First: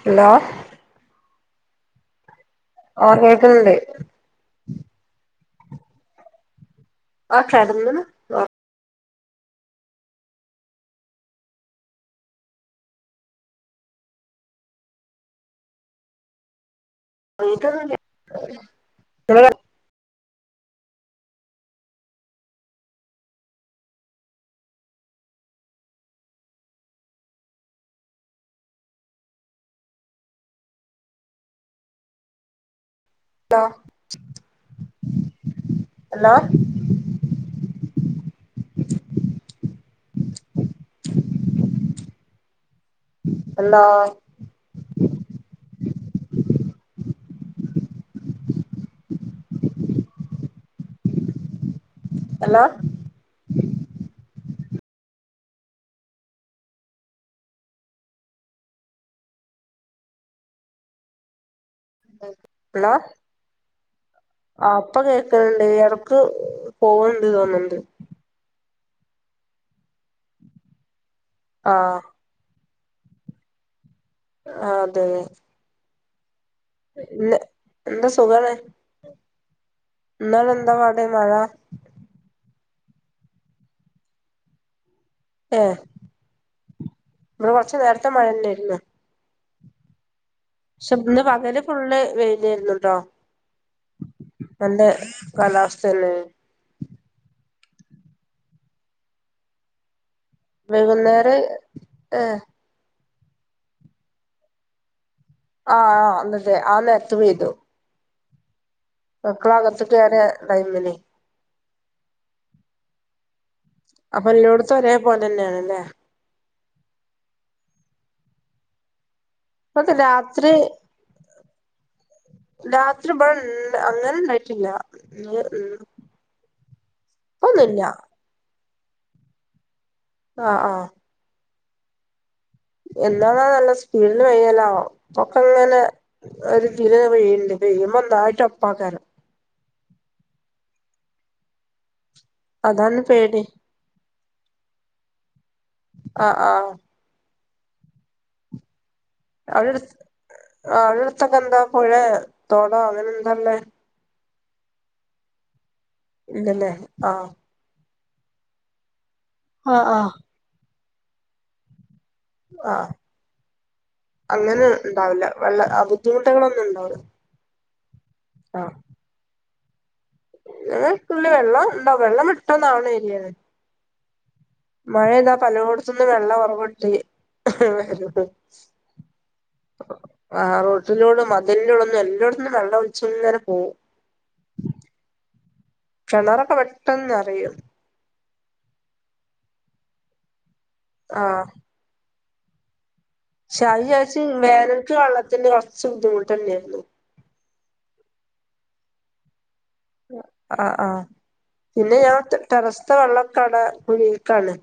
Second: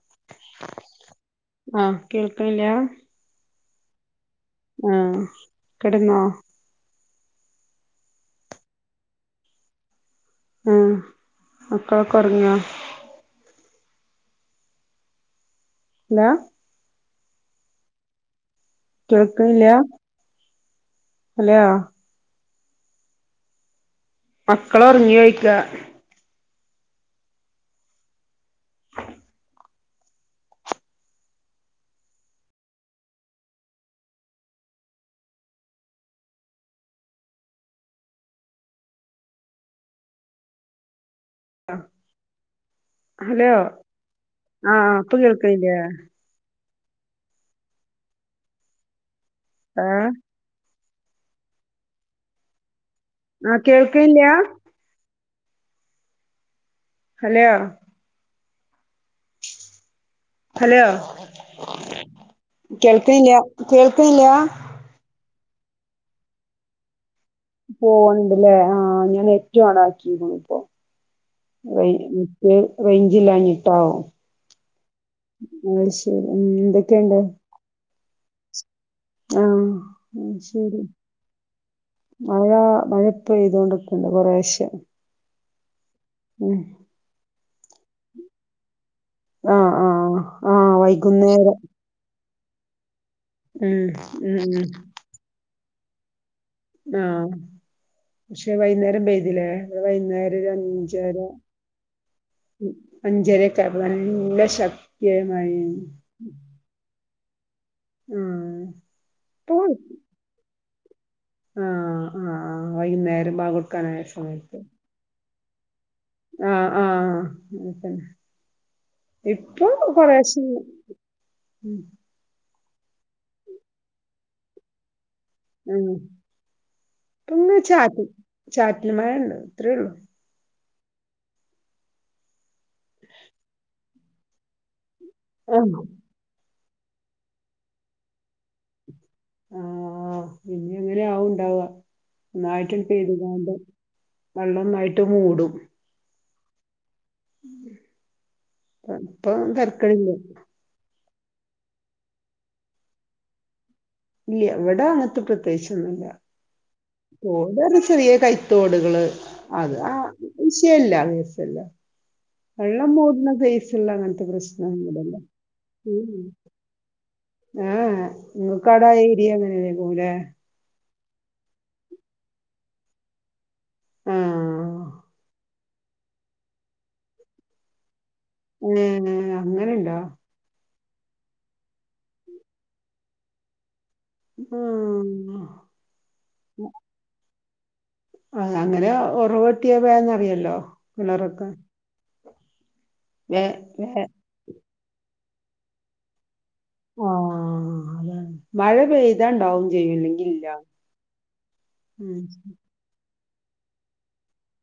Hello ആഹ് കേൾക്കില്ല? ഓഹ് കേക്ക്‌നുണ്ട് ആഹ് കടന്നോ ആഹ് കടന്നിനു ഉം മക്കളൊക്കെ ഉറങ്ങിയാ. ഹലോ എനിക്കൊന്നും കേ കേൾക്ക്നില്ല ഹലോ മക്കളൊറങ്ങിയോ ചോയിക്കാ ല്ലോ ഹലോ ഹലോ ആഹഹ് ഇപ്പ കേൾക്കണില്ലേ? ഏഹ് ഹലോ ആഹ് കേൾക്കല്ലയ? ഹലോ ഹലോ ഹലോ കേൾക്കുന്നില്ല കേൾക്കുന്നില്ല ഇപ്പ കേക്കണ്‌ണ്ട് ഇടക്ക് പോണ്ണ്ട് തോന്നനുണ്ട് ല്ലേ ആഹ് ഞാൻ നെറ്റ് ഓണാക്കിനിക്ക് ഇപ്പോ ആ [unintelligible] റേ റേഞ്ചിലാഞ്ഞിട്ടാവും ആഹ് അതെ ആ ശരി ന്താ എ എന്താ സുഖമാണ് ആഹ് ശരി മഴ മഴ മഴ പെയ്ത കൊണ്ടിക്കണ്ട് കൊറെഷെ ഏഹ് ഉം ഇമ്മടെ കൊറച്ച നേരത്തെ മഴ തന്നെയായിരുന്നു ആഹ് ആഹ് ആഹ് പക്ഷെ ഇന്ന് വൈകുന്നേരം പകല് ഫള്ള് വെയില വരുന്നുണ്ടോ ഉം ഉം ഉം നല്ല കാലാസ്ഥന ആഹ പക്ഷെ വൈകുന്നേരം പ്തിലേ? വൈകുന്നേരം ഒരു അഞ്ചര വൈകുന്നേരം ഏ അഞ്ചരക്കടെ ശ കേമായി ആഹ് ആഹ് അന്നതെ ആനെരത്‌ വരും ഉം മക്കളാകത്ത് കേറ ടൈമിന് ആഹ് ആഹ് ആ വൈകുന്നേരം ബങ്ക് അപ്പൊ ഇല്ലോടത്ത ഒരേ പോലെ തന്നെയാണ്ല്ലേ? ആഹ് ആഹ് ഇപ്പൊ ഇപ്പത്തെ കൊറേഷെ രാത്രി [unintelligible] രാത്രി പഴണ്ട് അങ്ങന ഉണ്ടായിട്ടില്ല ത് ഉം ഇപ്പൊ ഇപ്പൊന്നുല്ല ചാറ്റ ചാറ്റല് മഴ ഉണ്ട ഇത്രേ ഉള്ളു ആഹ് ആഹ് എന്താണാ നല്ല സ്പീഡന്ന് വയ്യലോ ഒക്കെങ്ങനെ ആഹ് ഒരു ദിന വേണ്ട് കയിമ്പോന്തായിട്ട് അപ്പക്കാര ആഹ് പിന്ന അങ്ങനെ ആവണ്ടാവുക നന്നായിട്ട അതാണ് പേടി പെയ്തുങ്ങാണ്ട് വെല്ലൊന്നായിട്ട് മൂടും ആ ആഹ് ഇപ്പ തർക്കളില്ല ആവിടെ അടുത്തൊക്കെ എന്താ പുഴ തോട അങ്ങനെ എന്താല്ലേ? ഇല്ല എവിടെ അങ്ങത്തെ പ്രത്യേകിച്ചൊന്നുല്ല ഇന്നല്ലെ? തോട് ചെറിയ കൈത്തോടുകള് അത് ആഹ് ആ ആഹ് വിശയല്ല അസല്ല ആഹ് വെള്ളം മൂടന്ന പയ്സില്ല അങ്ങനത്തെ അങ്ങനെ പ്രശ്നടല്ല ഇണ്ടാവില്ല വെള്ള [unintelligible] ബുദ്ധിമുട്ടുകളൊന്നും ഉണ്ടാവില്ല ആഹ് നിങ്ങൾക്കാടായ ഏരിയ എങ്ങനെയ പോലെ നിങ്ങക്കുള്ളി വെള്ളം ഉണ്ടോ വെള്ളം ഇിട്ടന്നാവണ എരിയത് ആഹ് മഴ താ പലവൂടത്തുനിന്ന് വെള്ളം ഉറകണ്ട് വ ആഹ് അങ്ങനെ നുണ്ടോ ആഹ് റോട്ടിലോടെും മദലിലോടെൊന്നും എല്ലോടത്തന്നും വെള്ള ഉച്ച നേരെ പോകവും ഉം [unintelligible] കിണറൊക്കെ പെട്ടെന്ന് നെറയും അഹ് അങ്ങനെ ഉറവട്ടിയ വേന്ന്റിയല്ലോ ആഹ് വിലറൊക്ക വേ ശഹചച്ച വേനക്കക്ക് വെള്ളത്തിന്റെ കുറച്ച് ബുദ്ധിമുട്ട് തന്നെയായിരുന്നു ആഹ് അതാണ് മഴ പെയ്തി ഇതാണ്ടാവും ചെയ്യുന്നു ആഹ് ആഹ് പിന്നെ ഉം ഞാൻ ടെറസ് ഇ വെള്ളക്കട കുഴൽക്കാണ്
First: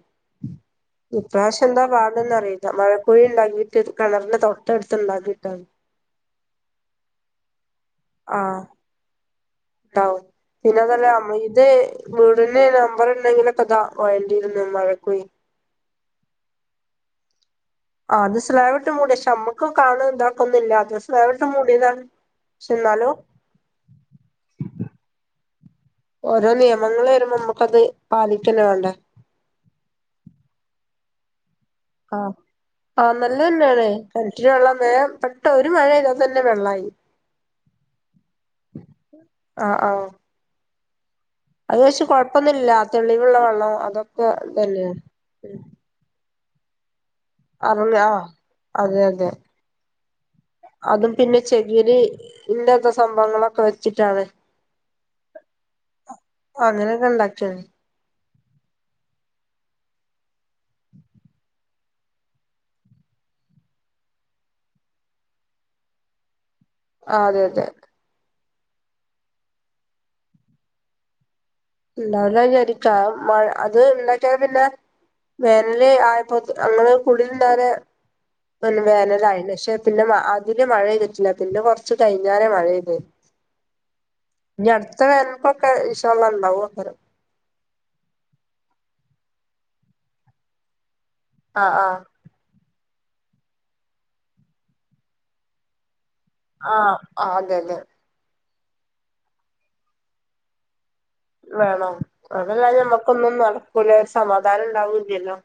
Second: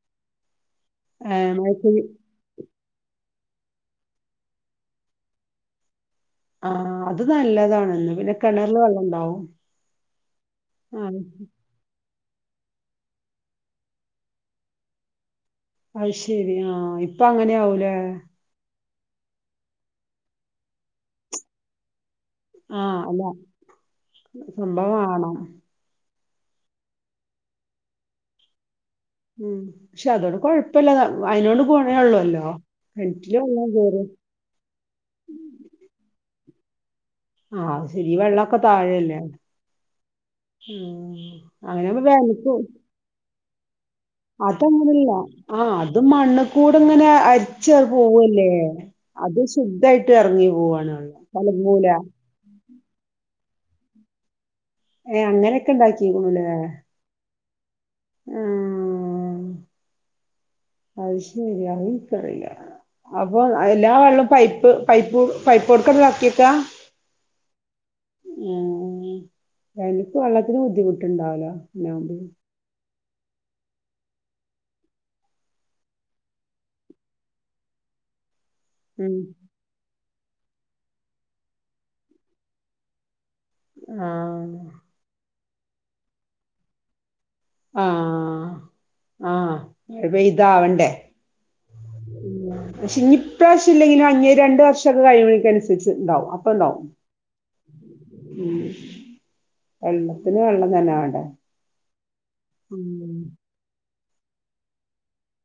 ഏഹ് ഇപ്രാവശ്യം എന്താ മഴക്കുഴി പാടന്ന് അറിയല്ല മഴക്കൊഴി ഉണ്ടാക്കിട്ട് കിണറിന്റെ തൊട്ട് എടുത്ത്ണ്ടാക്കിയിട്ടാണ് ആഹ് അത് നല്ലതാണന്ന് പിന്നെ കെണറില് വെള്ളം ഉണ്ടാവും. ഔ പിന്നെതല്ല ആഹ് അമ്മയ്ക് അതെ വീടിന് നമ്പർ ഉണ്ടെങ്കിലൊക്കെതാ വയണ്ടിരുന്നു മഴ പോയി. അയി ശെരി ആഹ് ഇപ്പ അങ്ങനെ ആവൂലേ ആഹ് അത് സ്ലൈവിട്ട് മൂടിയക്ഷെ നമ്മുക്ക് കാണൻ ഇന്താക്കൊന്നില്ല അത് സ്ലൈവിട്ട് മൂടിയതാണ്. പക്ഷെ ആഹ് എന്നാലും അല്ല സംഭവാണോ? ഓരോ നിയമങ്ങൾ വരുമ്പോ നമ്മുക്കത് പാലിക്കല്ലെ വേണ്ടേ ഉം പക്ഷെ അതോട് കൊഴപ്പല്ല അയിതിനോട് ആഹ് പോണേള്ളൂല്ലോ കണറ്റില വള്ള കേയര ഒ വെള്ളംപെട്ട ഒരു മഴയതാ തന്നെ വെള്ളമായി ആഹ് ശരി വെള്ളോക്കെ താഴല്ലേ ആഹ് ആഹ് ഉം അത് വച്ച് അങ്ങനെയാവുമ്പോ വേനൽക്ക് കൊഴപ്പൊന്നുല്ലാ തെളിവുള്ള വെള്ളം അതൊ അതങ്ങനല്ല ആഹ് അതും മണ്കൂടെങ്ങനെ. ച്ചാൽ അറിഞ്ഞ ആഹ് പോവല്ലേ അതെ അതെ അത് ശുദ്ധായിട്ട് ഇറങ്ങി പോവാണ്ള്ള അതും പിന്നെ തല മൂല ചെകിരി ഇല്ലാത്ത സംഭവങ്ങളൊക്കെ വെച്ചിട്ടാണ്. ഏഹ് അങ്ങനെയൊക്കെ ണ്ടാക്കികുണൂലേ ഇന്നുണ്ടാക്കിയത് ആഹ് ആയി ശെരി അഹ്ൻങക്കറില്ല അപ്പൊ എല്ലാ വെള്ളവും പൈപ്പ് പൈപ്പ് പൈപ്പ് കൊടുക്കടതാക്കിയക്കാ ആഹ് അതെ അതെ ആഹ് എനിക്ക് വെള്ളത്തിന് ബുദ്ധിമുട്ടുണ്ടാവില്ല [unintelligible] മഴ അത് ഉണ്ടാക്കിയ പിന്നെ വേനല് ആയപ്പോ അങ്ങെ കുടിലിണ്ടറെ പിന്നെ ഉം വേനലായില്ലെ പക്ഷെ പിന്നെ മ അതില് മഴയിതിട്ടില്ല പിന്നെ കൊറച്ച് കഴിഞ്ഞറ മഴെയ്ത് ആഹ്‌ അടുത്ത വേനൽക്കെക്കെ ഇൻഷള്ള ഉണ്ടാവുംന്തോ ആഹ്‌ ആഹ്‌ ഇപ്പൊ ഇതാവണ്ടേ? ആഹ്‌ ആഹ്‌ പക്ഷെ ഇനി ഇപ്രാവശ്യല്ലെങ്കിലും ന്നി രണ്ടു വർഷംക്കെ കഴിയുമേക്കനുസരിച്ച് ണ്ടാവും ആഹ്‌ അതെ അതെ ഉം വെള്ളത്തിന് വെള്ളം തന്നെ വേണ്ടെ വേണം അതല്ലാെങ്കി നമ്മക്കൊന്നും നടക്കൂല സമാധാനം ഉണ്ടാവൂലല്ലോ.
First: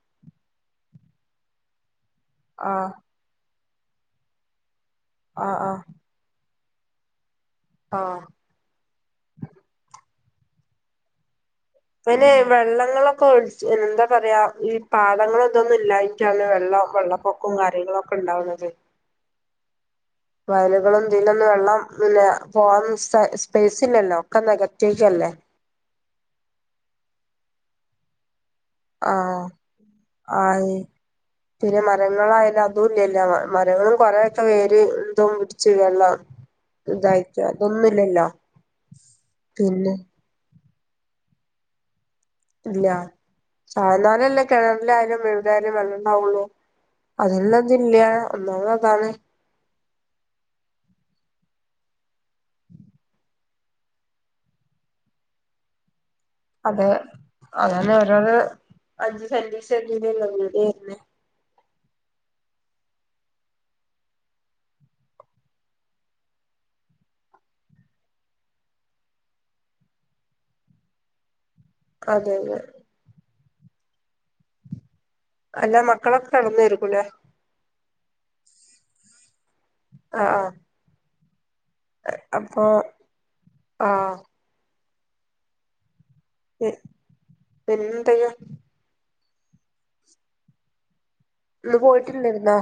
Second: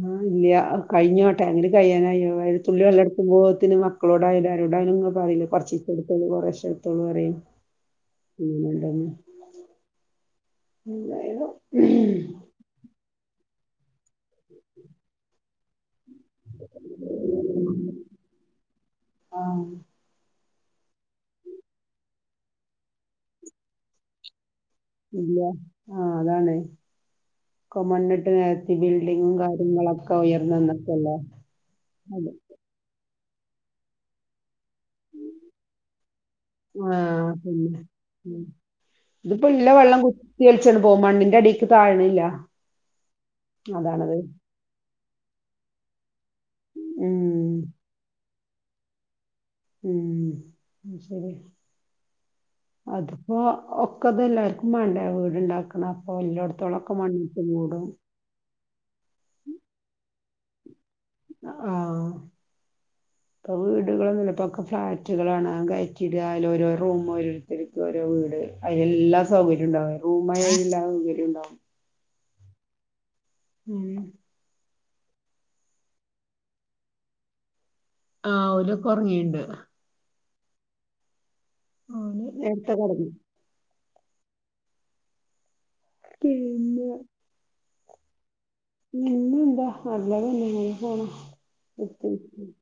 ആഹ് ഇല്ല കഴിഞ്ഞോട്ടെ എന്റെ കയ്യാനായിയോല് തുള്ളി ആഹ് വെള്ളം. ബോധത്തിന് മക്കളോടായാലും ആരോടായാലും ഇങ്ങ പറയില്ലെ ആഹ് കുറച് ആഹ് ഇച്ച എടുത്തോളൂ കുറശെടുത്തോളൂറയും ആഹ്‌ പിന്നെന്താ [unintelligible] പിന്നെ വെള്ളങ്ങളൊക്കെ ഒഴിച്ച് എന്താ പറയാ ഈ പാദങ്ങളതൊന്നും ഇല്ലായിരുന്നു ണ് വെള്ളാം വെള്ളപ്പൊക്കം കാര്യങ്ങളോക്കെ ണ്ടാവുന്നത്. ആഹ് വയലുകളും തിന്നുന്ന വെള്ളം പിന്നെ പോവാൻ സ സ്പേസ് ഇല്ലല്ലോ. ക്കെ നികത്തിയില്ലേ. ഇല്ല. ആഹ്‌ അതാണ്. ഒക്കെ മണ്ണിട്ട് നിരതി ഈ ബിൽഡിങ്ങും ആഹ് കാര്യങ്ങളൊക്കെ ആയി ഉയർന്നന്നക്കുവല്ലേ. ന്നുല്ലായില്ലോ മരങ്ങളും കൊറെ ഇപ്പാ വേര് എന്തോം പിടിച്ച് വെള്ളം. ആഹ് ഇതായിരിക്കാ പിന്നെ അതൊന്നുല്ലല്ലോ. ഉം ഇതിപ്പോ ഇള്ള വെള്ളം കുത്തി അലിച്ച് അങ്ങ് പോവും. മണ്ണിന്റെ അടില്ലേക്കു താഴ്ണില്ല. ഇല്ല. അതാണത് താഴ്ന്നാലല്ലെ കിണറിലായാലും എവിടെയാലും വെള്ളം ങാ ഉള്ളൂ. ഉം അതന്നതില്ല ഒന്നാമത് അതാണ്. ഉം ശരി. അതിപ്പോ ഒക്കതല്ലാർക്കും വേണ്ടേ വീടുണ്ടാക്കണ അപ്പൊ എല്ലോടത്തും അതെ അതന്നെ ഓരോരു അഞ്ച് സെന്റ് സെന്റേലല്ലേ വീട് വരുന്നെ. ആഹ്‌. ഇപ്പൊ വീടുകളന്നുല്ല ഇപ്പോക്കെ ഫ്ളാറ്റുകളാണ് ഗയറ്റിടുക അയില് ഓരോ റൂം വരും. ഓര് ക്ക് ഓരോ വീട്. അയില് എല്ലാ സൗകര്യവും ഉണ്ടാവും. റൂമായ എല്ലാ സൗകര്യവും ഉണ്ടാവും. അതെന്നെ. ഉം അല്ല മക്കളൊക്കെ കെടന്നെര്ക്കുലേ? ആ ഒരൊക്കെ ഒറങ്ങിയുണ്ട്. ആ ആ ഓല് അപ്പോ നേരത്തെ കെടന്നു ആ. പിന്നെ പിന്നെന്തക്കെയാ? പിന്നെ എന്താ നല്ല തന്നെ ഇങ്ങനെ പോണു. ഇന്ന് പോയിട്ടില്ലായിരുന്നോ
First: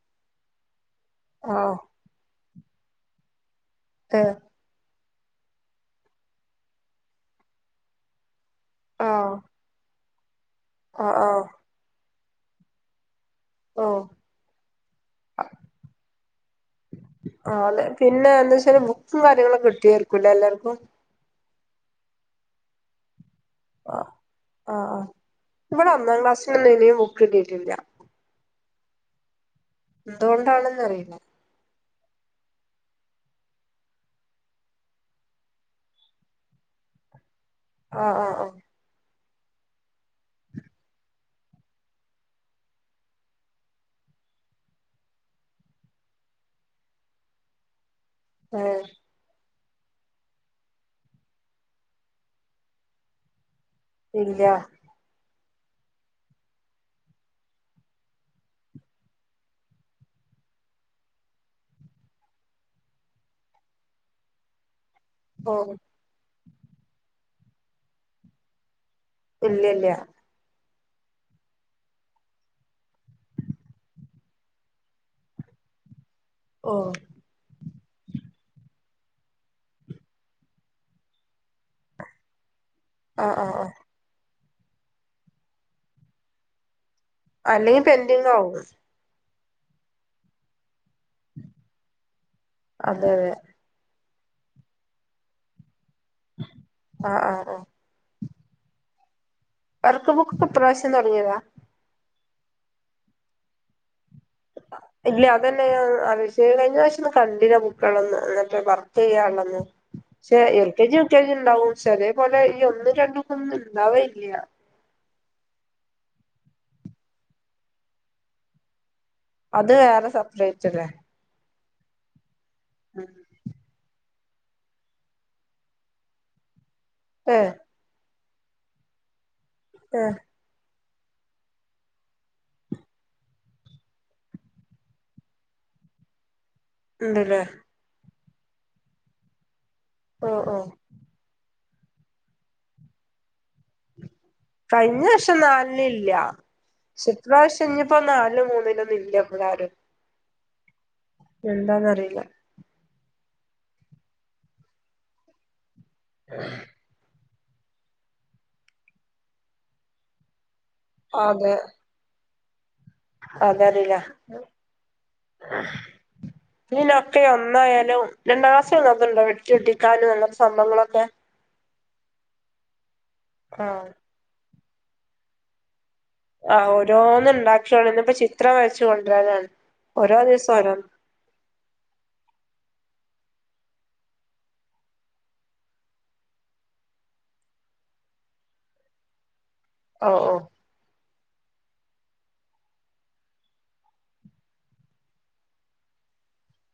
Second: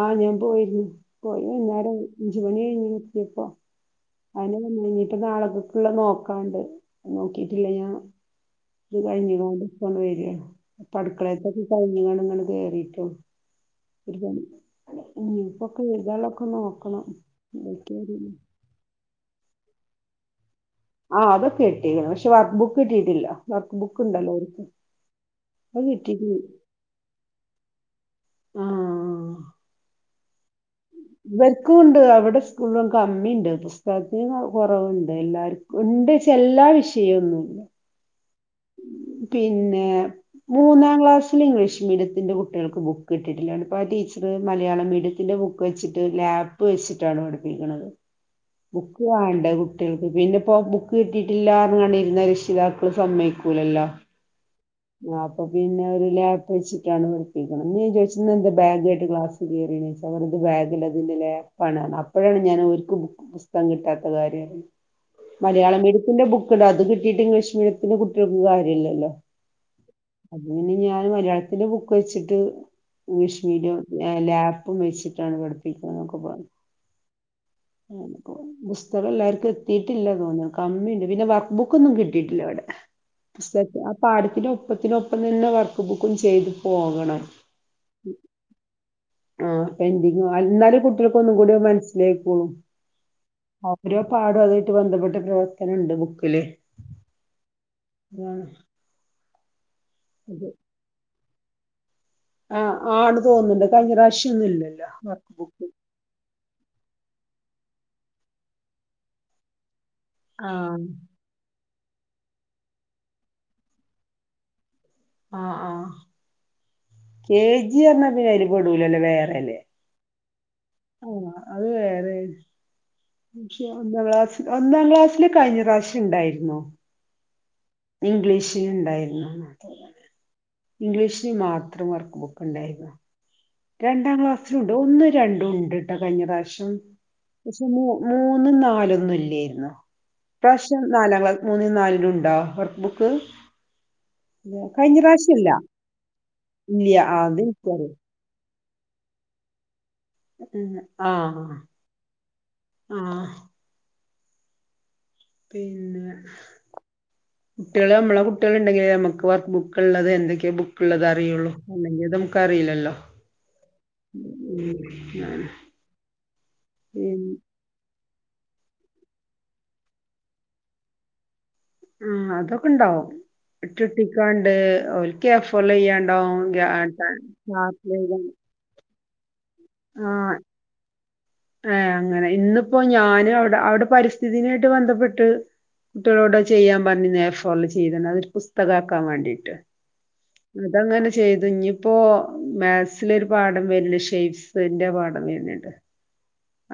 ആ ഞാൻ പോയിരുന്നു. പോയി ആഹ് വൈന്നേരം അഞ്ച് മണി കഴിഞ്ഞ് എത്തിയപ്പോ. [inaudible] അതിനെഴഞ്ഞിട്ട് നാളക്കൊക്കുള്ള നോക്കാണ്ട്. നോക്കിട്ടില്ല ഞാൻ. ഇത് കഴിഞ് ആഹ് ഇപ്പങ്ങണ്ട് വരാണ്. ഇപ്പ ആഹ് ആഹ് അടുക്കളയത്തൊക്കെ കഴിഞ് ങ്ങാണ്ട് ഇങ്ങണ്ട് കേറിട്ടൊള്ളു. ഓഹ് ഒരു പണി ഇപ്പൊക്കെ എഴുതാളൊക്കെ നോക്കണം ആഹ് അതെ എന്നിട്ട് പിന്നെ എന്ന് ‌ വെച്ചാല് ബുക് ക്കു കാര്യങ്ങളൊ കിട്ടിയാർകു എല്ലാർക്കും ആ അതൊക്കെ കിട്ടി. പക്ഷെ വർക്ക് ബുക്ക് കിട്ടീട്ടില്ല. വർക്ക് ബുക്ക് ഉണ്ടല്ലോ ഓര്ക്. ആ ഇവിടെ ഒന്നാം ക്ലാസ്സിനൊന്നും ഇനിയും ബുക്ക് കിട്ടിട്ടില്ല. ആ എന്തുകൊണ്ടാണെന്ന് അറിയില്ല. ഇവർക്കും ഉണ്ട് അവിടെ സ്കൂളിന് കമ്മിണ്ട്. തോ ശ്രെദ്ധേന്ന കുറവുണ്ട് എല്ലാർക്കും ഉണ്ട് എല്ലാ വിഷയൊന്നുല്ല. ആ ആ ആ പിന്നെ മൂന്നാം ക്ലാസ്സില് ഇംഗ്ലീഷ് മീഡിയത്തിന്റെ കുട്ടികൾക്ക് ബുക്ക് കിട്ടിട്ടില്ലാ ഇപ്പൊ ആ ടീച്ചറ് മലയാളമീഡിയത്തിന്റെ ബുക്ക് ബുക്ക് വെച്ചിട്ട് ലാപ്പ് വെച്ചിട്ടാണ് പഠിപ്പിക്കണത്. ഏഹ് ബുക്ക് വാങ്ങണ്ടെ കുട്ടികൾക്ക്. പിന്നെ ഇപ്പോ ബുക്ക് കിട്ടിയിട്ടില്ലാന്നറഞ്ഞോണ്ടിരുന്നാല് രക്ഷിതാക്കള് സമ്മയിക്കൂലല്ലോ. ഇല്ല ആ അപ്പൊ പിന്നെ ഒരു ലാപ്പ് വെച്ചിട്ടാണ് പഠിപ്പിക്കാണേ. ഇന്ന്‌ ഞാൻ ചോയിച്ചു ഇന്നെന്താ ബാഗുവായിട്ട് ക്ലാസ് [unintelligible] ത് ബാഗിൽ അതിന്നലെ ലാപ്പാണ് അപ്പോഴാണ് ഞാൻ ഒരുക്ക് ബുക്ക്‌ പുസ്തകം കിട്ടാത്ത കാര്യം അറിഞ്ഞെ. ഓഹ് മലയാള മീഡിയത്തിന്റെ ബുക്ക് താ ത് കിട്ടിയിട്ട് ഇംഗ്ലീഷ് മീഡിയത്തിന്റെ കുട്ടികൾക്ക് കാര്യല്ലല്ലോ ഇല്ല ഇല്ല അത് പിന്നെ ഞാൻ മലയാളത്തിന്റെ ബുക്ക് വെച്ചിട്ട് ഇംഗ്ലീഷ് മീഡിയ ലാപ്പും വെച്ചിട്ടാണ് പഠിപ്പിക്ക് ണ് ന്നൊക്കെപറഞ്ഞു ഓ ഉം പുസ്തകം എല്ലാർക്കും എത്തിട്ടില്ല തോന്നു ന്നു കമ്മിണ്ട് പിന്നെ വർക്ക് ബുക്കൊന്നും കിട്ടിട്ടില്ല ഇ വിടെ ആഹ് ആഹ് ആഹ് ആ പാടത്തിന്റെ ഒപ്പത്തിനൊപ്പം തന്നെ വർക്ക് ബുക്കും ചെയ്ത് പോകണം. അല്ലെങ്കിൽ പെന്റി ങ്ങാവും ആ പെന്റിങ്ങ് ഇന്നാലും കുട്ടികൾക്ക് ഒന്നും കൂടി മനസ്സിലായിക്കോളും അതെ അതെ അത്രോ പാടും അതായിട്ട് ബന്ധപ്പെട്ട പ്രവർത്തനണ്ട് ബുക്കില് ആഹ് ആഹ് ആഹ് ഇതാണ് വർക്ക് ബുക്ക് ഇപ്രാവശ്യം തുടങ്ങിയതാ ആആണ് തോന്നുണ്ട് കഴിഞ്ഞ പ്രാവശ്യഒന്നും ഇല്ലല്ലോ ഇല്ല വർക്ക് അതന്നെ ബുക്ക് ഞാൻ ആലോചിച്ചെ കഴിഞ്ഞ വശം ഒ കണ്ടില്ല ബുക്കള്ളന്ന് അങ്ങനത്തെ വർക്ക് ചെയ്യാണ്ട ന്ന് ആ L K G. U K G ഉണ്ടാവും സ ലേ പോലെ ഈ ഒന്നും രണ്ടുക്കന്നും ഇണ്ടാവലില്ല ആഹ് ആഹ് കെ ജി പറഞ്ഞാൽ പിന്നെ അയിൽ പെടൂല്ലല്ലോ വേറെ അല്ലെ? ഇത് വേറെ സെപ്പറേറ്റ്ല്ലേ അനെ അത് വേറെ ഉം പക്ഷെ ഒന്നാം ക്ലാസ് ഒന്നാം ക്ലാസ്സില് കഴിഞ്ഞ പ്രാവശ്യം ഉണ്ടായിരുന്നോ ഏഹ് ഇംഗ്ലീഷ് ഉണ്ടായിരുന്നു അത് ഏഹ് ഇംഗ്ലീഷിന് മാത്രം വർക്ക് ബുക്ക് ഉണ്ടായിരുന്നു. രണ്ടാം ക്ലാസ്സിലുണ്ട് ഒന്നും രണ്ടും ഉണ്ട്ട്ടോ കഴിഞ്ഞ പ്രാവശ്യം ഉണ്ടല്ലേ പക്ഷെമൂ മൂന്നും നാലൊന്നും ഇല്ലായിരുന്നു ഓ ഓ ഇപ്രാവശ്യം നാലാം ക്ലാസ് മൂന്നും നാലിനും ഉണ്ടോ വർക്ക് ബുക്ക് കഴിഞ്ഞ പ്രാവശ്യം വർഷം ഇല്ല നാലിന് ഇല്ല ഇല്ല ഷെ ആ, അത് ഇപ്രാവശ്യം എനിക്കറിയാം ഞ്ഞിപ്പോ നാലും മൂന്നിലൊന്നും ഇല്ല ഇവരാരും ആഹ് എന്താന്നറിയില്ല ആഹ് പിന്നെ കുട്ടികൾ നമ്മളെ കുട്ടികൾ ഉണ്ടെങ്കിലേ നമുക്ക് വർക്ക് ബുക്ക ഉള്ളത് എന്തൊക്കെയ ബു ക്ക്‌ ഉള്ളത് അറിയുള്ളു അല്ലെങ്കിൽ അത് നമുക്ക് അറിയില്ലല്ലോ അതറില്ല ആഹ് ഈനൊക്കെ പിന്നെ ഒന്നായാലും രണ്ടാം ക്ലാസ്സ്‌ൽ അങ്ങനത്തെണ്ടോ വെട്ടി ഒട്ടിക്കാനുംഅങ്ങനത്തെ സംഭങ്ങളൊക്കെ ഉം അതൊക്കെ ഇണ്ടാവും ആ വെട്ടി ഒട്ടിക്കാണ്ട് ഓല്ക്ക് എഫോർ ചെയ്യാണ്ടാവും ആ ചാർട്ടിൽ വരേച്ചു കൊണ്ടൊരാൻ ഓരോ ആഹ് ദിവസം ഓരോ ഏഹ് അങ്ങനെ ഇന്നിപ്പോ ഞാന് അവിടെ അവിടെ പരിസ്ഥിതിനായിട്ട് ബന്ധപ്പെട്ട് കുട്ടികളോട് ചെയ്യാൻ പറഞ്ഞ അഫോറിൽ ചെയ്‌തേന് ഒരു പുസ്തകമാക്കാൻ വേണ്ടിട്ട് ഓ ഓ അതങ്ങനെ ചെയ്തു ഇനിയിപ്പോ മാത്‍സ് ൽ ഒരു പാഠം വരില്ലേ ഷേപ്സ് ന്റെ പാഠം വരുന്നുണ്ട്.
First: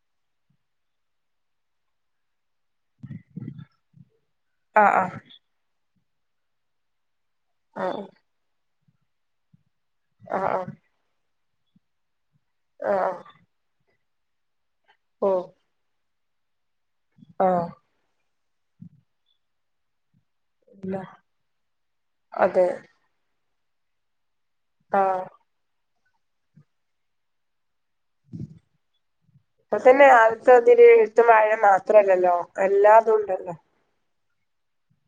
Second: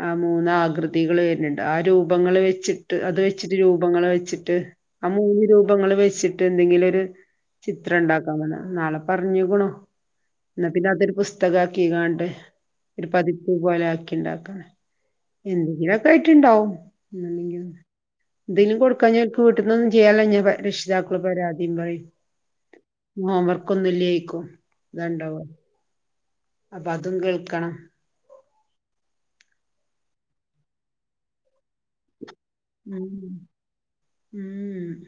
ആ മൂന്ന് ആകൃതികൾ വരുന്നുണ്ട് ആ രൂപങ്ങൾ വെച്ചിട്ട് അത് വെച്ചിട്ട് രൂപങ്ങൾ വെച്ചിട്ട് ട്ട് ആ മൂന്ന് രൂപങ്ങൾ വെച്ചിട്ട് എന്തെങ്കിലും ഒരു ആ ആ ചിത്രം ഉണ്ടാക്ക അവന നാളെ പറഞ്ഞുകുണൂ ആഹ് എന്നാ ആഹ് പിന്നെ അതൊരു പുസ്തക ആക്കി കാണ്ടെ ഒരു ആഹ് പതിപ്പ് പോലെ ആക്കി ഉണ്ടാക്കണം ഓ എന്തെങ്കിലുമൊക്കെ ആയിട്ട്ണ്ടാവും ആഹ് എന്തെേലും കൊടുക്കാഞ്ഞപ്പം വീട്ടിൽന്നൊന്നും ചെയ്യാതെയ്ഞ്ഞാൽ ഇല്ല രക്ഷിതാക്കള് പരാതിയും പറയും അതെ ഹോംവർക്ക് ഒന്നും ഇല്ലേഒയ്ക്കും ആഹ് അതാണ്ടാവ അപ്പൊ അതും കേൾക്കണം ഇപ്പത്തന്നെ ആദ്യത്തെ ഇതില് എഴുത്തും വായനയും മാത്രല്ലല്ലോ ഉം എല്ലാതും ഉണ്ടല്ലോ ഉം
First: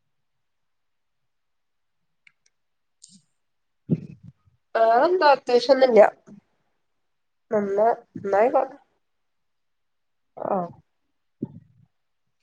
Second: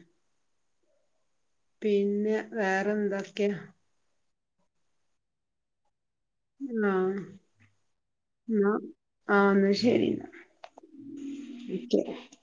പിന്നെ വേറെന്തൊക്കെയ വേറെന്താ പ്രേത്യേകിച്ചു ഒന്നുല്ല ആ നെന്ന എന്നായിക്കോ ആഹ് എന്നാ ശരി എന്ന ആഹ് [unintelligible]